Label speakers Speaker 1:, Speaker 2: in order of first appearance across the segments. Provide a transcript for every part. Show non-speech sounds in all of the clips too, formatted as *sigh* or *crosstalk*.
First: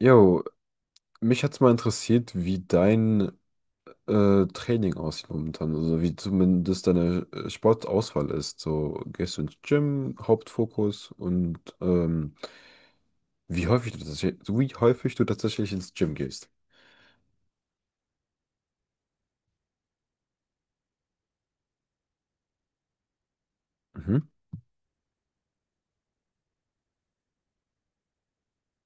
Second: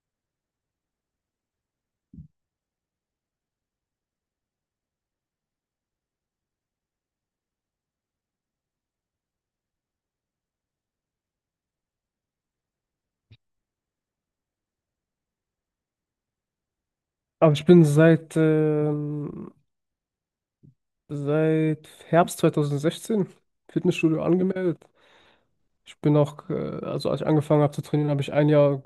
Speaker 1: Jo, mich hat's mal interessiert, wie dein Training aussieht momentan, also wie zumindest deine Sportauswahl ist. So, gehst du ins Gym, Hauptfokus, und wie häufig du tatsächlich, so wie häufig du tatsächlich ins Gym gehst.
Speaker 2: Aber ich bin seit Herbst 2016
Speaker 1: Mhm,
Speaker 2: Fitnessstudio angemeldet. Ich bin auch, also als ich angefangen habe zu trainieren, habe ich ein Jahr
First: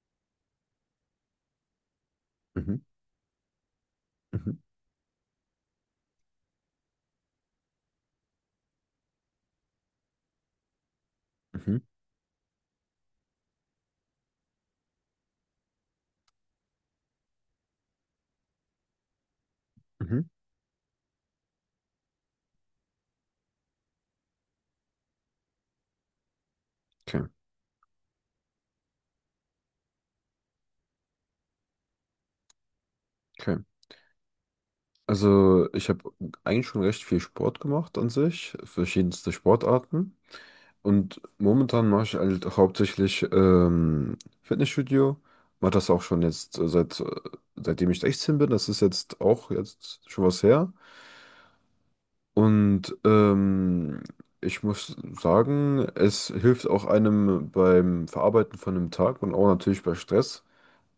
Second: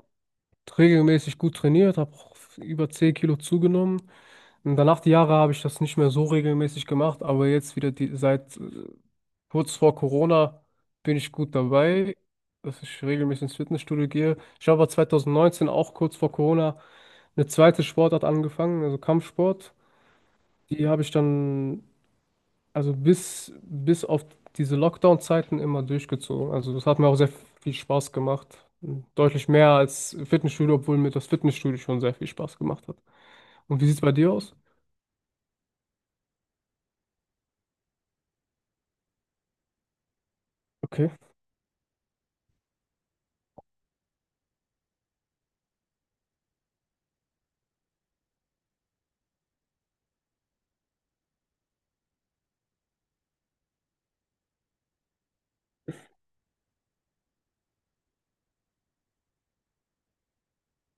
Speaker 2: regelmäßig gut trainiert, habe auch
Speaker 1: mhm,
Speaker 2: über 10 Kilo zugenommen.
Speaker 1: mhm,
Speaker 2: Und danach die Jahre habe ich das nicht mehr so regelmäßig gemacht, aber jetzt wieder seit kurz vor Corona bin ich gut
Speaker 1: mhm,
Speaker 2: dabei, dass ich regelmäßig ins Fitnessstudio gehe. Ich habe aber 2019 auch kurz vor Corona eine zweite Sportart angefangen, also Kampfsport.
Speaker 1: mhm.
Speaker 2: Die habe ich dann also bis auf diese Lockdown-Zeiten immer durchgezogen. Also das hat mir auch
Speaker 1: Okay,
Speaker 2: sehr viel Spaß gemacht. Deutlich mehr als Fitnessstudio, obwohl mir das Fitnessstudio schon sehr viel Spaß gemacht hat.
Speaker 1: okay.
Speaker 2: Und wie sieht es bei dir aus?
Speaker 1: Also ich habe eigentlich schon recht viel Sport gemacht an sich, verschiedenste Sportarten.
Speaker 2: Okay.
Speaker 1: Und momentan mache ich halt hauptsächlich Fitnessstudio. Mache das auch schon jetzt seitdem ich 16 bin. Das ist jetzt auch jetzt schon was her. Und ich muss sagen, es hilft auch einem beim Verarbeiten von einem Tag und auch natürlich bei Stress.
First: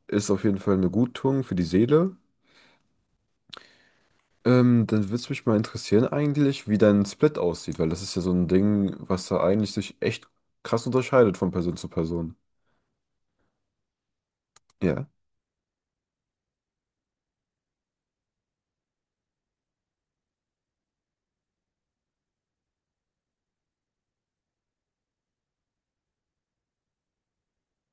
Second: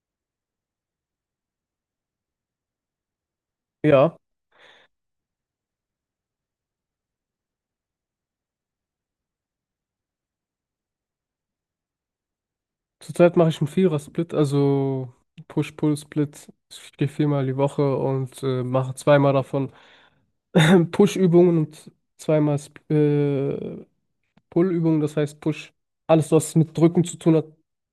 Speaker 1: Ist auf jeden Fall eine Guttung für die Seele.
Speaker 2: Ja,
Speaker 1: Dann würde es mich mal interessieren eigentlich, wie dein Split aussieht, weil das ist ja so ein Ding, was da eigentlich sich echt krass unterscheidet von Person zu Person.
Speaker 2: zurzeit mache ich einen Vierer-Split,
Speaker 1: Ja.
Speaker 2: also Push-Pull-Split. Ich gehe viermal die Woche und mache zweimal davon *laughs* *clears throat* Push-Übungen und zweimal äh, Pull Übungen, das heißt Push. Alles, was mit Drücken zu tun hat.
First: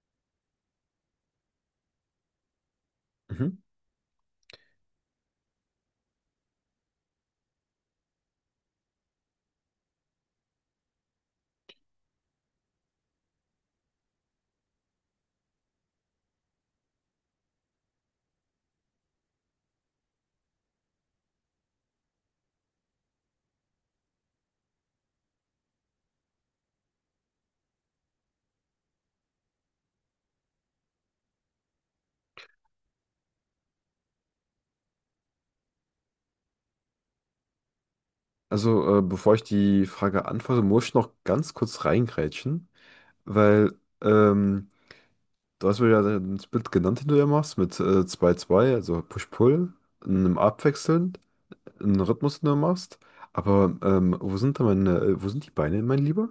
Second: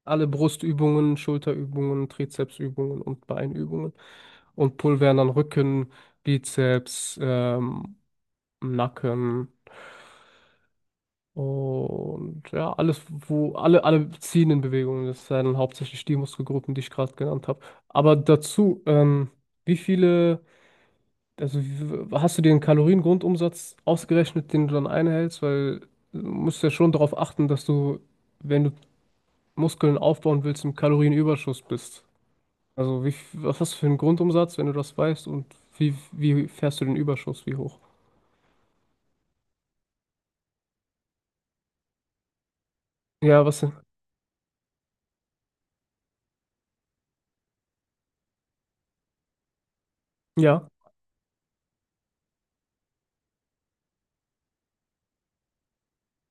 Speaker 2: Alle Brustübungen, Schulterübungen, Trizepsübungen und Beinübungen. Und Pull wären dann Rücken, Bizeps, Nacken und ja, alles, wo alle ziehenden Bewegungen, das sind hauptsächlich die Muskelgruppen, die ich gerade genannt habe. Aber dazu, wie viele, also wie- hast du dir einen Kaloriengrundumsatz ausgerechnet, den du dann einhältst? Weil du musst ja schon darauf achten, dass du, wenn du Muskeln aufbauen willst, im Kalorienüberschuss bist. Also was hast du für einen Grundumsatz, wenn du das weißt, und wie fährst du den Überschuss, wie hoch?
Speaker 1: Also, bevor ich die Frage antworte, muss ich noch ganz kurz reingrätschen,
Speaker 2: Ja, was denn?
Speaker 1: weil ähm, du hast mir ja den Split genannt, den du ja machst, mit 2, also Push-Pull, einem
Speaker 2: Ja,
Speaker 1: Abwechseln, einen Rhythmus, den du machst. Aber wo sind wo sind die Beine, mein Lieber?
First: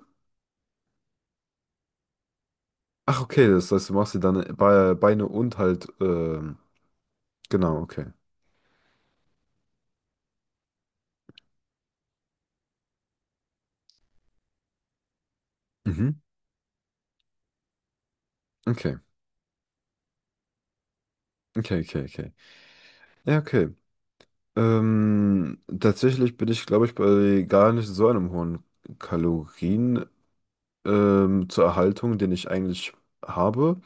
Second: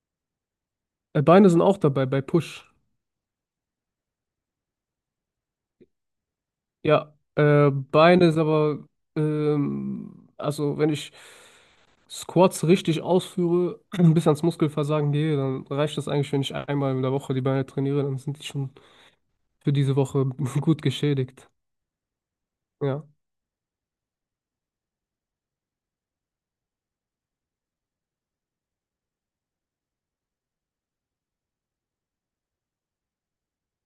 Speaker 2: Beine sind auch dabei bei Push.
Speaker 1: Ach, okay, das heißt, du machst sie dann Be Beine und halt,
Speaker 2: Ja,
Speaker 1: genau, okay.
Speaker 2: Beine ist aber, also wenn ich Squats richtig ausführe, *clears throat* bis ans Muskelversagen gehe, dann reicht das
Speaker 1: Mhm.
Speaker 2: eigentlich, wenn ich einmal in der Woche die Beine trainiere, dann sind die schon
Speaker 1: Okay,
Speaker 2: für diese Woche *laughs* gut geschädigt.
Speaker 1: okay, okay, okay.
Speaker 2: Ja,
Speaker 1: Ja, okay. Tatsächlich bin ich, glaube ich, bei gar nicht so einem hohen Kalorien. Zur Erhaltung, den ich eigentlich habe.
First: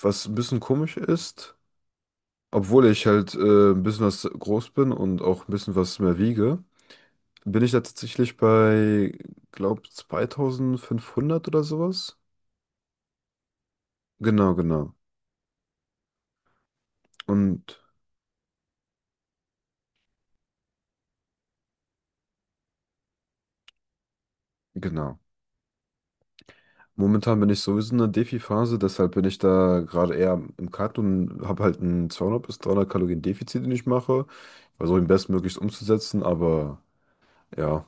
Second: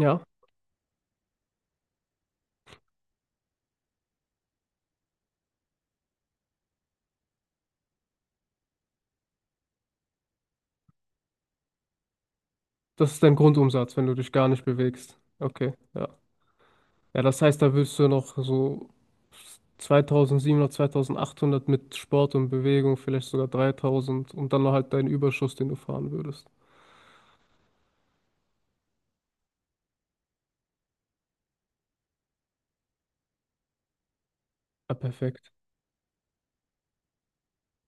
Speaker 2: ja,
Speaker 1: Was ein bisschen komisch ist, obwohl ich halt ein bisschen was groß bin und auch ein bisschen was mehr wiege, bin ich da tatsächlich bei, glaub, 2.500 oder sowas.
Speaker 2: das ist dein Grundumsatz, wenn du dich gar
Speaker 1: Genau,
Speaker 2: nicht
Speaker 1: genau.
Speaker 2: bewegst. Okay, ja. Ja, das heißt, da
Speaker 1: Und
Speaker 2: willst du noch so 2700, 2800 mit Sport und Bewegung, vielleicht sogar 3000 und dann noch halt deinen
Speaker 1: genau.
Speaker 2: Überschuss, den du fahren würdest.
Speaker 1: Momentan bin ich sowieso in der Defi-Phase, deshalb bin ich da gerade eher im Cut und habe halt ein 200 bis 300 Kalorien Defizit, den ich mache.
Speaker 2: Ja,
Speaker 1: Versuche ihn
Speaker 2: perfekt.
Speaker 1: bestmöglichst umzusetzen, aber ja,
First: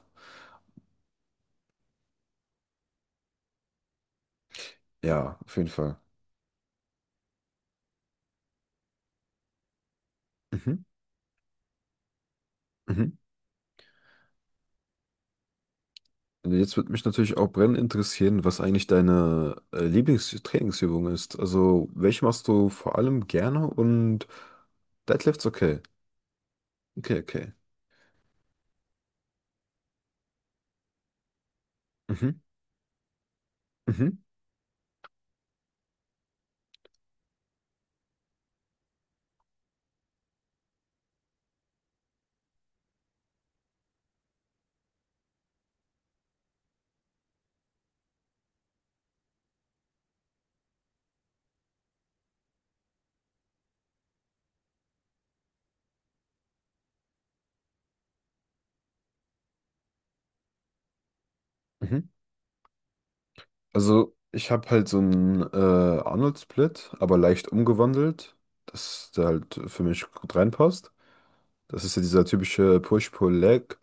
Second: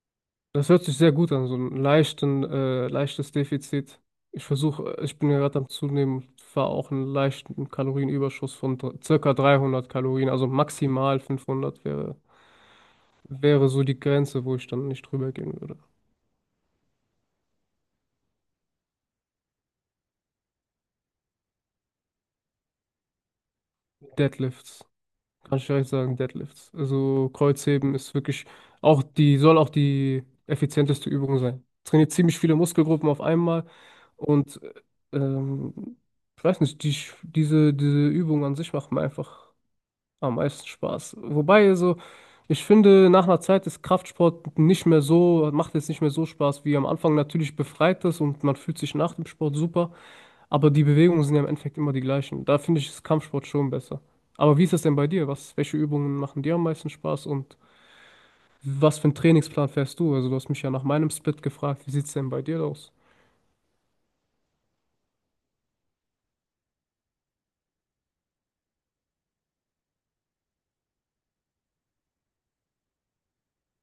Speaker 2: Das hört sich sehr gut an, so leichtes Defizit. Ich versuche, ich bin
Speaker 1: ja,
Speaker 2: ja
Speaker 1: auf
Speaker 2: gerade
Speaker 1: jeden
Speaker 2: am
Speaker 1: Fall.
Speaker 2: Zunehmen, fahre auch einen leichten Kalorienüberschuss von circa 300 Kalorien, also
Speaker 1: Mhm.
Speaker 2: maximal 500 wäre,
Speaker 1: Mhm.
Speaker 2: wäre so die Grenze, wo ich dann nicht drüber gehen würde.
Speaker 1: Jetzt würde mich natürlich auch brennend interessieren, was eigentlich deine Lieblingstrainingsübung ist. Also, welche machst du vor allem gerne, und
Speaker 2: Deadlifts.
Speaker 1: Deadlifts,
Speaker 2: Kann ich
Speaker 1: okay.
Speaker 2: gleich sagen, Deadlifts.
Speaker 1: Okay,
Speaker 2: Also
Speaker 1: okay.
Speaker 2: Kreuzheben ist wirklich auch soll auch die effizienteste Übung sein. Trainiert ziemlich
Speaker 1: Mhm.
Speaker 2: viele Muskelgruppen auf einmal
Speaker 1: Mhm.
Speaker 2: und ähm, ich weiß nicht, diese Übung an sich macht mir einfach am meisten Spaß. Wobei, also, ich finde, nach einer Zeit ist Kraftsport nicht mehr so, macht jetzt nicht mehr so Spaß wie am Anfang. Natürlich befreit es und man fühlt sich nach dem Sport super. Aber die Bewegungen sind ja im Endeffekt immer die gleichen. Da finde ich das Kampfsport schon besser. Aber wie ist das denn bei dir? Welche Übungen machen dir am meisten Spaß, und was für einen Trainingsplan fährst du? Also du hast mich ja nach meinem Split gefragt, wie
Speaker 1: Mhm.
Speaker 2: sieht's denn bei dir aus?
Speaker 1: Also, ich habe halt so einen Arnold-Split, aber leicht umgewandelt, dass der halt für mich gut reinpasst. Das ist ja dieser typische Push-Pull-Leg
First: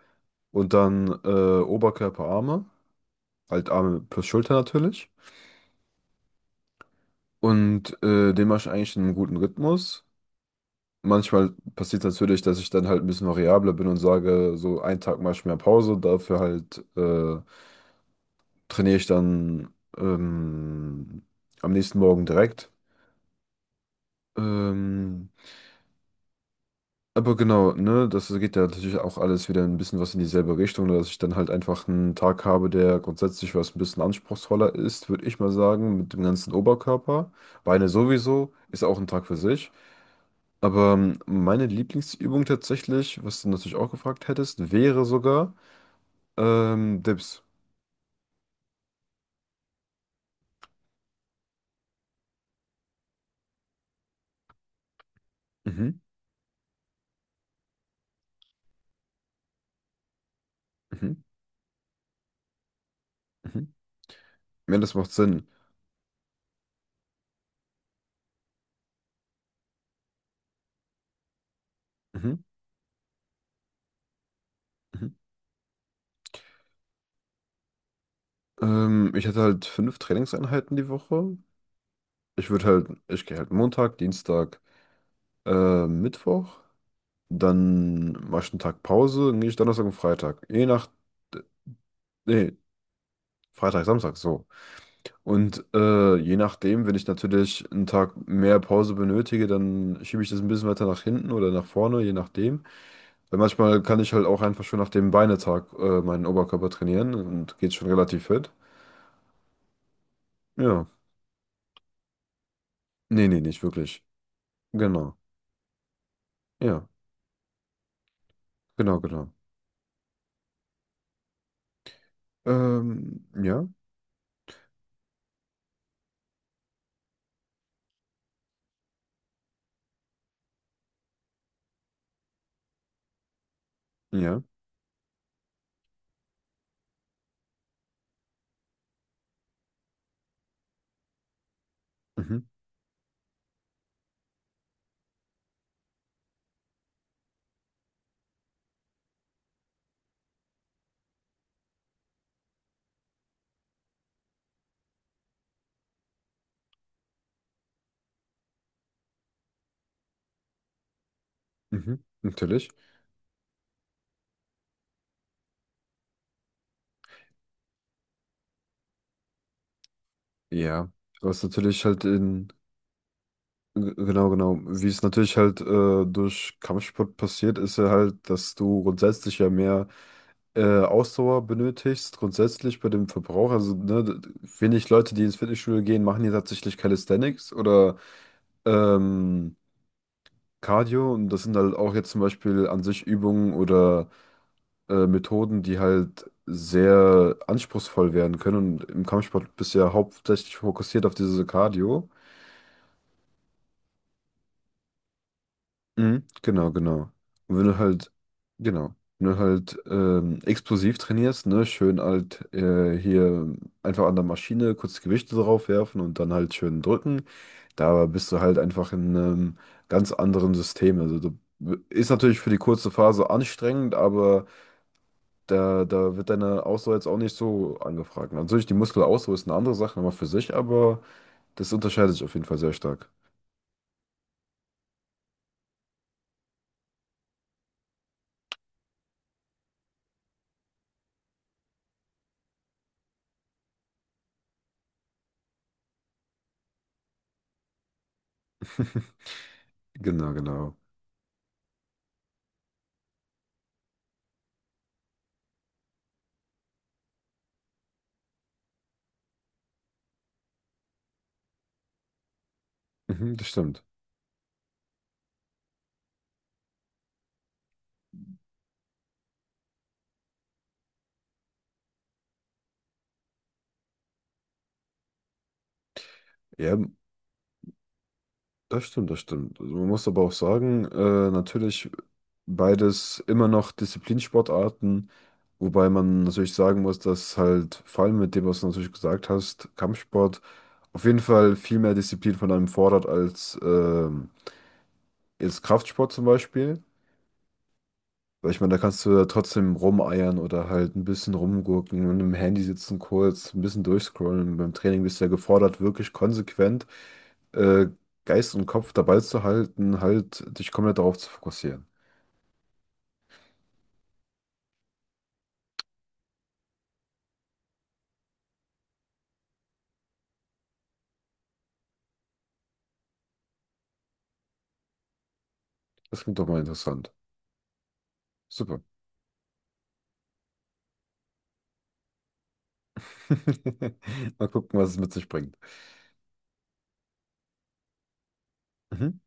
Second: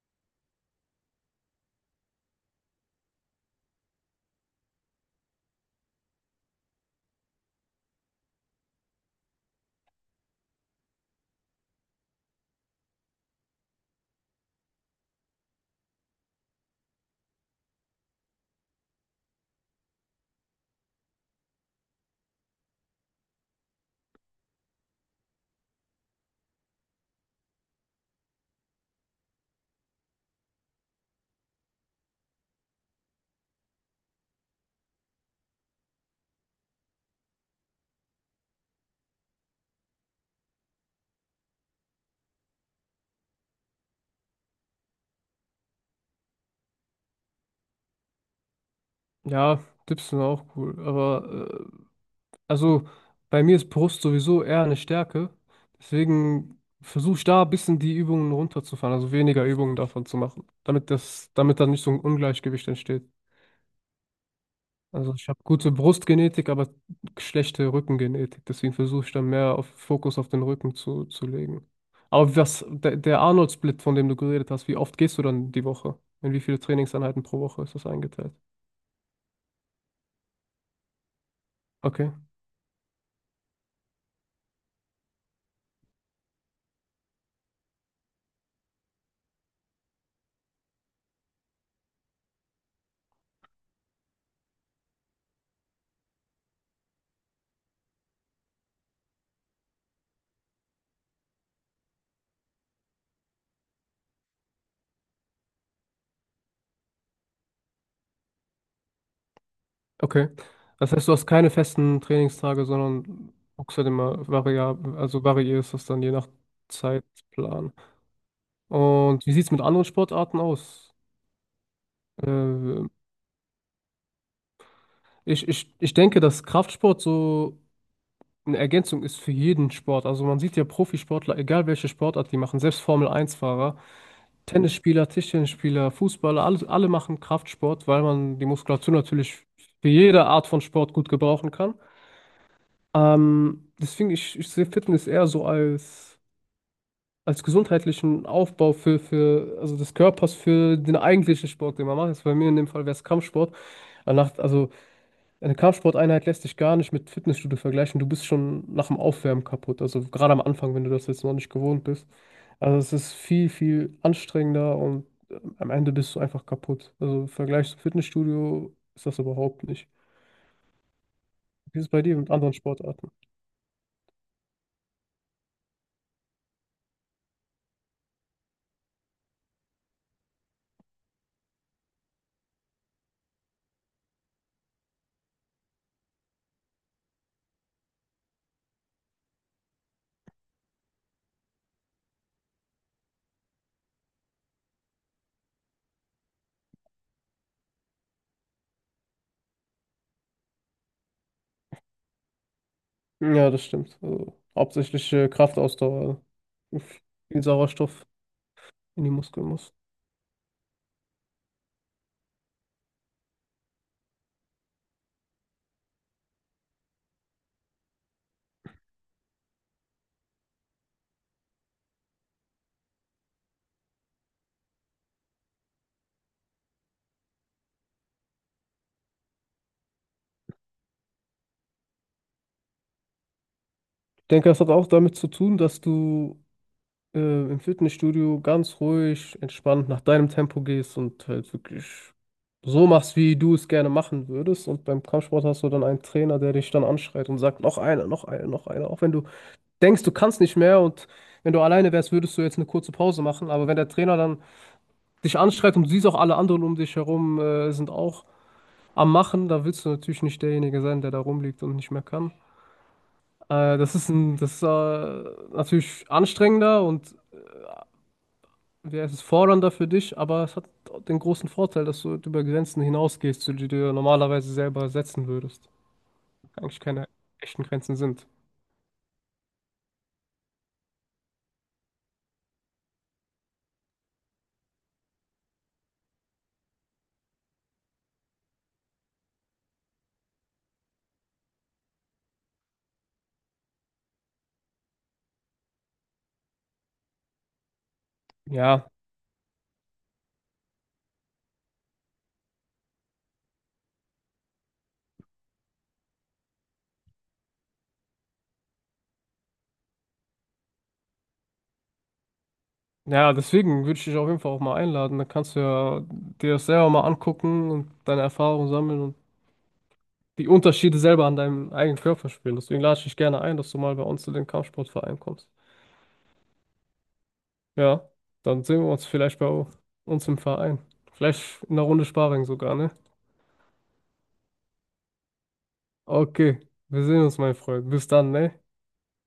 Speaker 1: und dann Oberkörper, Arme, halt Arme plus Schulter natürlich. Und den mache ich eigentlich in einem guten Rhythmus. Manchmal passiert natürlich, dass ich dann halt ein bisschen variabler bin und sage, so einen Tag mache ich mehr Pause, dafür halt trainiere ich dann am nächsten Morgen direkt. Ähm, aber genau, ne, das geht ja natürlich auch alles wieder ein bisschen was in dieselbe Richtung, dass ich dann halt einfach einen Tag habe, der grundsätzlich was ein bisschen anspruchsvoller ist, würde ich mal sagen, mit dem ganzen Oberkörper. Beine sowieso, ist auch ein Tag für sich. Aber meine Lieblingsübung tatsächlich, was du natürlich auch gefragt hättest, wäre sogar Dips.
Speaker 2: Ja, Dips sind auch cool, aber also bei mir ist Brust sowieso eher eine Stärke.
Speaker 1: Mhm,
Speaker 2: Deswegen versuche ich da ein bisschen die Übungen runterzufahren, also weniger Übungen davon zu machen, damit
Speaker 1: mhm,
Speaker 2: das, damit da nicht so ein Ungleichgewicht entsteht.
Speaker 1: mhm. Ja, das macht
Speaker 2: Also ich habe
Speaker 1: Sinn.
Speaker 2: gute Brustgenetik, aber schlechte Rückengenetik. Deswegen versuche ich dann mehr auf Fokus auf den Rücken zu legen. Aber
Speaker 1: Mhm,
Speaker 2: der Arnold-Split, von dem du geredet hast, wie oft
Speaker 1: mhm.
Speaker 2: gehst du dann die Woche? In wie viele Trainingseinheiten pro Woche ist das eingeteilt?
Speaker 1: Ich hätte halt 5 Trainingseinheiten die Woche.
Speaker 2: Okay,
Speaker 1: Ich würde halt, ich gehe halt Montag, Dienstag, Mittwoch. Dann mache ich einen Tag Pause, dann gehe ich Donnerstag und Freitag. Je nach, nee, Freitag, Samstag, so. Und je nachdem, wenn ich natürlich einen Tag mehr Pause benötige, dann schiebe ich das ein bisschen weiter nach hinten oder nach vorne, je nachdem. Weil manchmal kann ich halt auch einfach schon nach dem Beinetag meinen Oberkörper trainieren und geht schon relativ fit.
Speaker 2: okay.
Speaker 1: Ja.
Speaker 2: Das heißt, du hast keine festen Trainingstage,
Speaker 1: Nee,
Speaker 2: sondern
Speaker 1: nee, nicht
Speaker 2: guckst halt
Speaker 1: wirklich.
Speaker 2: immer variabel,
Speaker 1: Genau.
Speaker 2: also variierst das dann je nach
Speaker 1: Ja,
Speaker 2: Zeitplan.
Speaker 1: genau,
Speaker 2: Und
Speaker 1: genau.
Speaker 2: wie sieht es mit anderen Sportarten aus? Äh,
Speaker 1: Ja,
Speaker 2: ich denke, dass Kraftsport so eine Ergänzung ist für jeden Sport. Also man sieht ja Profisportler, egal welche Sportart die machen, selbst Formel-1-Fahrer,
Speaker 1: ja.
Speaker 2: Tennisspieler, Tischtennisspieler, Fußballer, alle, alle machen Kraftsport, weil man die Muskulatur natürlich für jede Art von Sport gut gebrauchen kann.
Speaker 1: Mhm,
Speaker 2: Deswegen, ich sehe Fitness eher so als gesundheitlichen Aufbau für, also des Körpers für den eigentlichen Sport, den man macht. Jetzt bei mir in dem Fall wäre es Kampfsport. Danach, also eine Kampfsporteinheit lässt sich gar nicht mit Fitnessstudio vergleichen. Du bist schon nach dem Aufwärmen kaputt. Also gerade am Anfang, wenn du das jetzt noch nicht gewohnt
Speaker 1: mhm,
Speaker 2: bist.
Speaker 1: natürlich.
Speaker 2: Also es ist viel, viel anstrengender und am Ende bist du einfach kaputt. Also im Vergleich zum Fitnessstudio ist das überhaupt nicht.
Speaker 1: Ja. Was
Speaker 2: Wie
Speaker 1: natürlich
Speaker 2: ist es bei
Speaker 1: halt
Speaker 2: dir mit
Speaker 1: in,
Speaker 2: anderen Sportarten?
Speaker 1: g- Genau, genau, wie es natürlich halt durch Kampfsport passiert, ist ja halt, dass du grundsätzlich ja mehr Ausdauer benötigst, grundsätzlich bei dem Verbrauch. Also, ne, wenig Leute, die ins Fitnessstudio gehen, machen ja tatsächlich Calisthenics oder ähm, Cardio, und das sind halt auch jetzt zum Beispiel an sich Übungen oder Methoden, die halt sehr anspruchsvoll werden können, und im Kampfsport bist du ja hauptsächlich fokussiert auf diese Cardio.
Speaker 2: Ja, das stimmt. Also hauptsächlich Kraftausdauer.
Speaker 1: Mhm. Genau,
Speaker 2: Also
Speaker 1: genau.
Speaker 2: viel
Speaker 1: Und
Speaker 2: Sauerstoff
Speaker 1: genau,
Speaker 2: in die
Speaker 1: wenn du
Speaker 2: Muskeln muss.
Speaker 1: halt explosiv trainierst, ne, schön halt hier einfach an der Maschine kurz Gewichte drauf werfen und dann halt schön drücken. Da bist du halt einfach in einem ganz anderen System. Also du ist natürlich für die kurze Phase anstrengend, aber da wird deine Ausdauer jetzt auch nicht so angefragt. Natürlich, die Muskelausdauer ist eine andere Sache nochmal für sich, aber das unterscheidet sich auf jeden Fall sehr stark.
Speaker 2: Ich denke, das hat auch damit zu tun, dass du äh, im Fitnessstudio ganz ruhig, entspannt nach deinem Tempo gehst und halt wirklich so machst, wie du es gerne machen würdest. Und beim Kampfsport hast du dann einen Trainer, der dich dann anschreit und sagt, noch einer, noch einer, noch einer. Auch wenn
Speaker 1: *laughs*
Speaker 2: du denkst, du
Speaker 1: Genau,
Speaker 2: kannst nicht
Speaker 1: genau.
Speaker 2: mehr, und wenn du alleine wärst, würdest du jetzt eine kurze Pause machen. Aber wenn der Trainer dann dich anschreit und du siehst auch alle anderen um dich herum, sind auch am Machen, da willst du natürlich nicht derjenige sein, der da rumliegt und nicht mehr kann.
Speaker 1: Mhm, das
Speaker 2: Äh,
Speaker 1: stimmt.
Speaker 2: das ist ein, das ist äh, natürlich anstrengender, und ja, es ist fordernder für dich, aber es hat den großen Vorteil, dass du über Grenzen hinausgehst, die du dir normalerweise selber setzen würdest.
Speaker 1: Ja,
Speaker 2: Eigentlich keine echten Grenzen sind.
Speaker 1: das stimmt, das stimmt. Also man muss aber auch sagen, natürlich beides immer noch Disziplinsportarten, wobei man natürlich sagen muss, dass halt vor allem mit dem, was du natürlich gesagt hast, Kampfsport auf jeden Fall viel mehr Disziplin von einem fordert als jetzt Kraftsport zum Beispiel. Weil ich meine, da
Speaker 2: Ja,
Speaker 1: kannst du ja trotzdem rumeiern oder halt ein bisschen rumgurken und im Handy sitzen kurz, ein bisschen durchscrollen. Beim Training bist du ja gefordert, wirklich konsequent äh, Geist und Kopf dabei zu halten, halt dich komplett darauf zu fokussieren.
Speaker 2: ja, deswegen würde ich dich auf jeden Fall auch mal einladen. Dann kannst du ja dir das selber mal angucken und deine Erfahrungen sammeln und die Unterschiede selber an deinem eigenen Körper spüren. Deswegen lade ich dich gerne ein, dass du mal bei uns zu den Kampfsportverein kommst.
Speaker 1: Das klingt doch mal interessant.
Speaker 2: Ja, dann
Speaker 1: Super.
Speaker 2: sehen wir uns vielleicht bei uns im Verein. Vielleicht in einer Runde Sparring sogar, ne?
Speaker 1: *laughs* Mal gucken, was es mit sich bringt.
Speaker 2: Okay, wir sehen uns, mein Freund. Bis dann, ne?
Speaker 1: Mhm.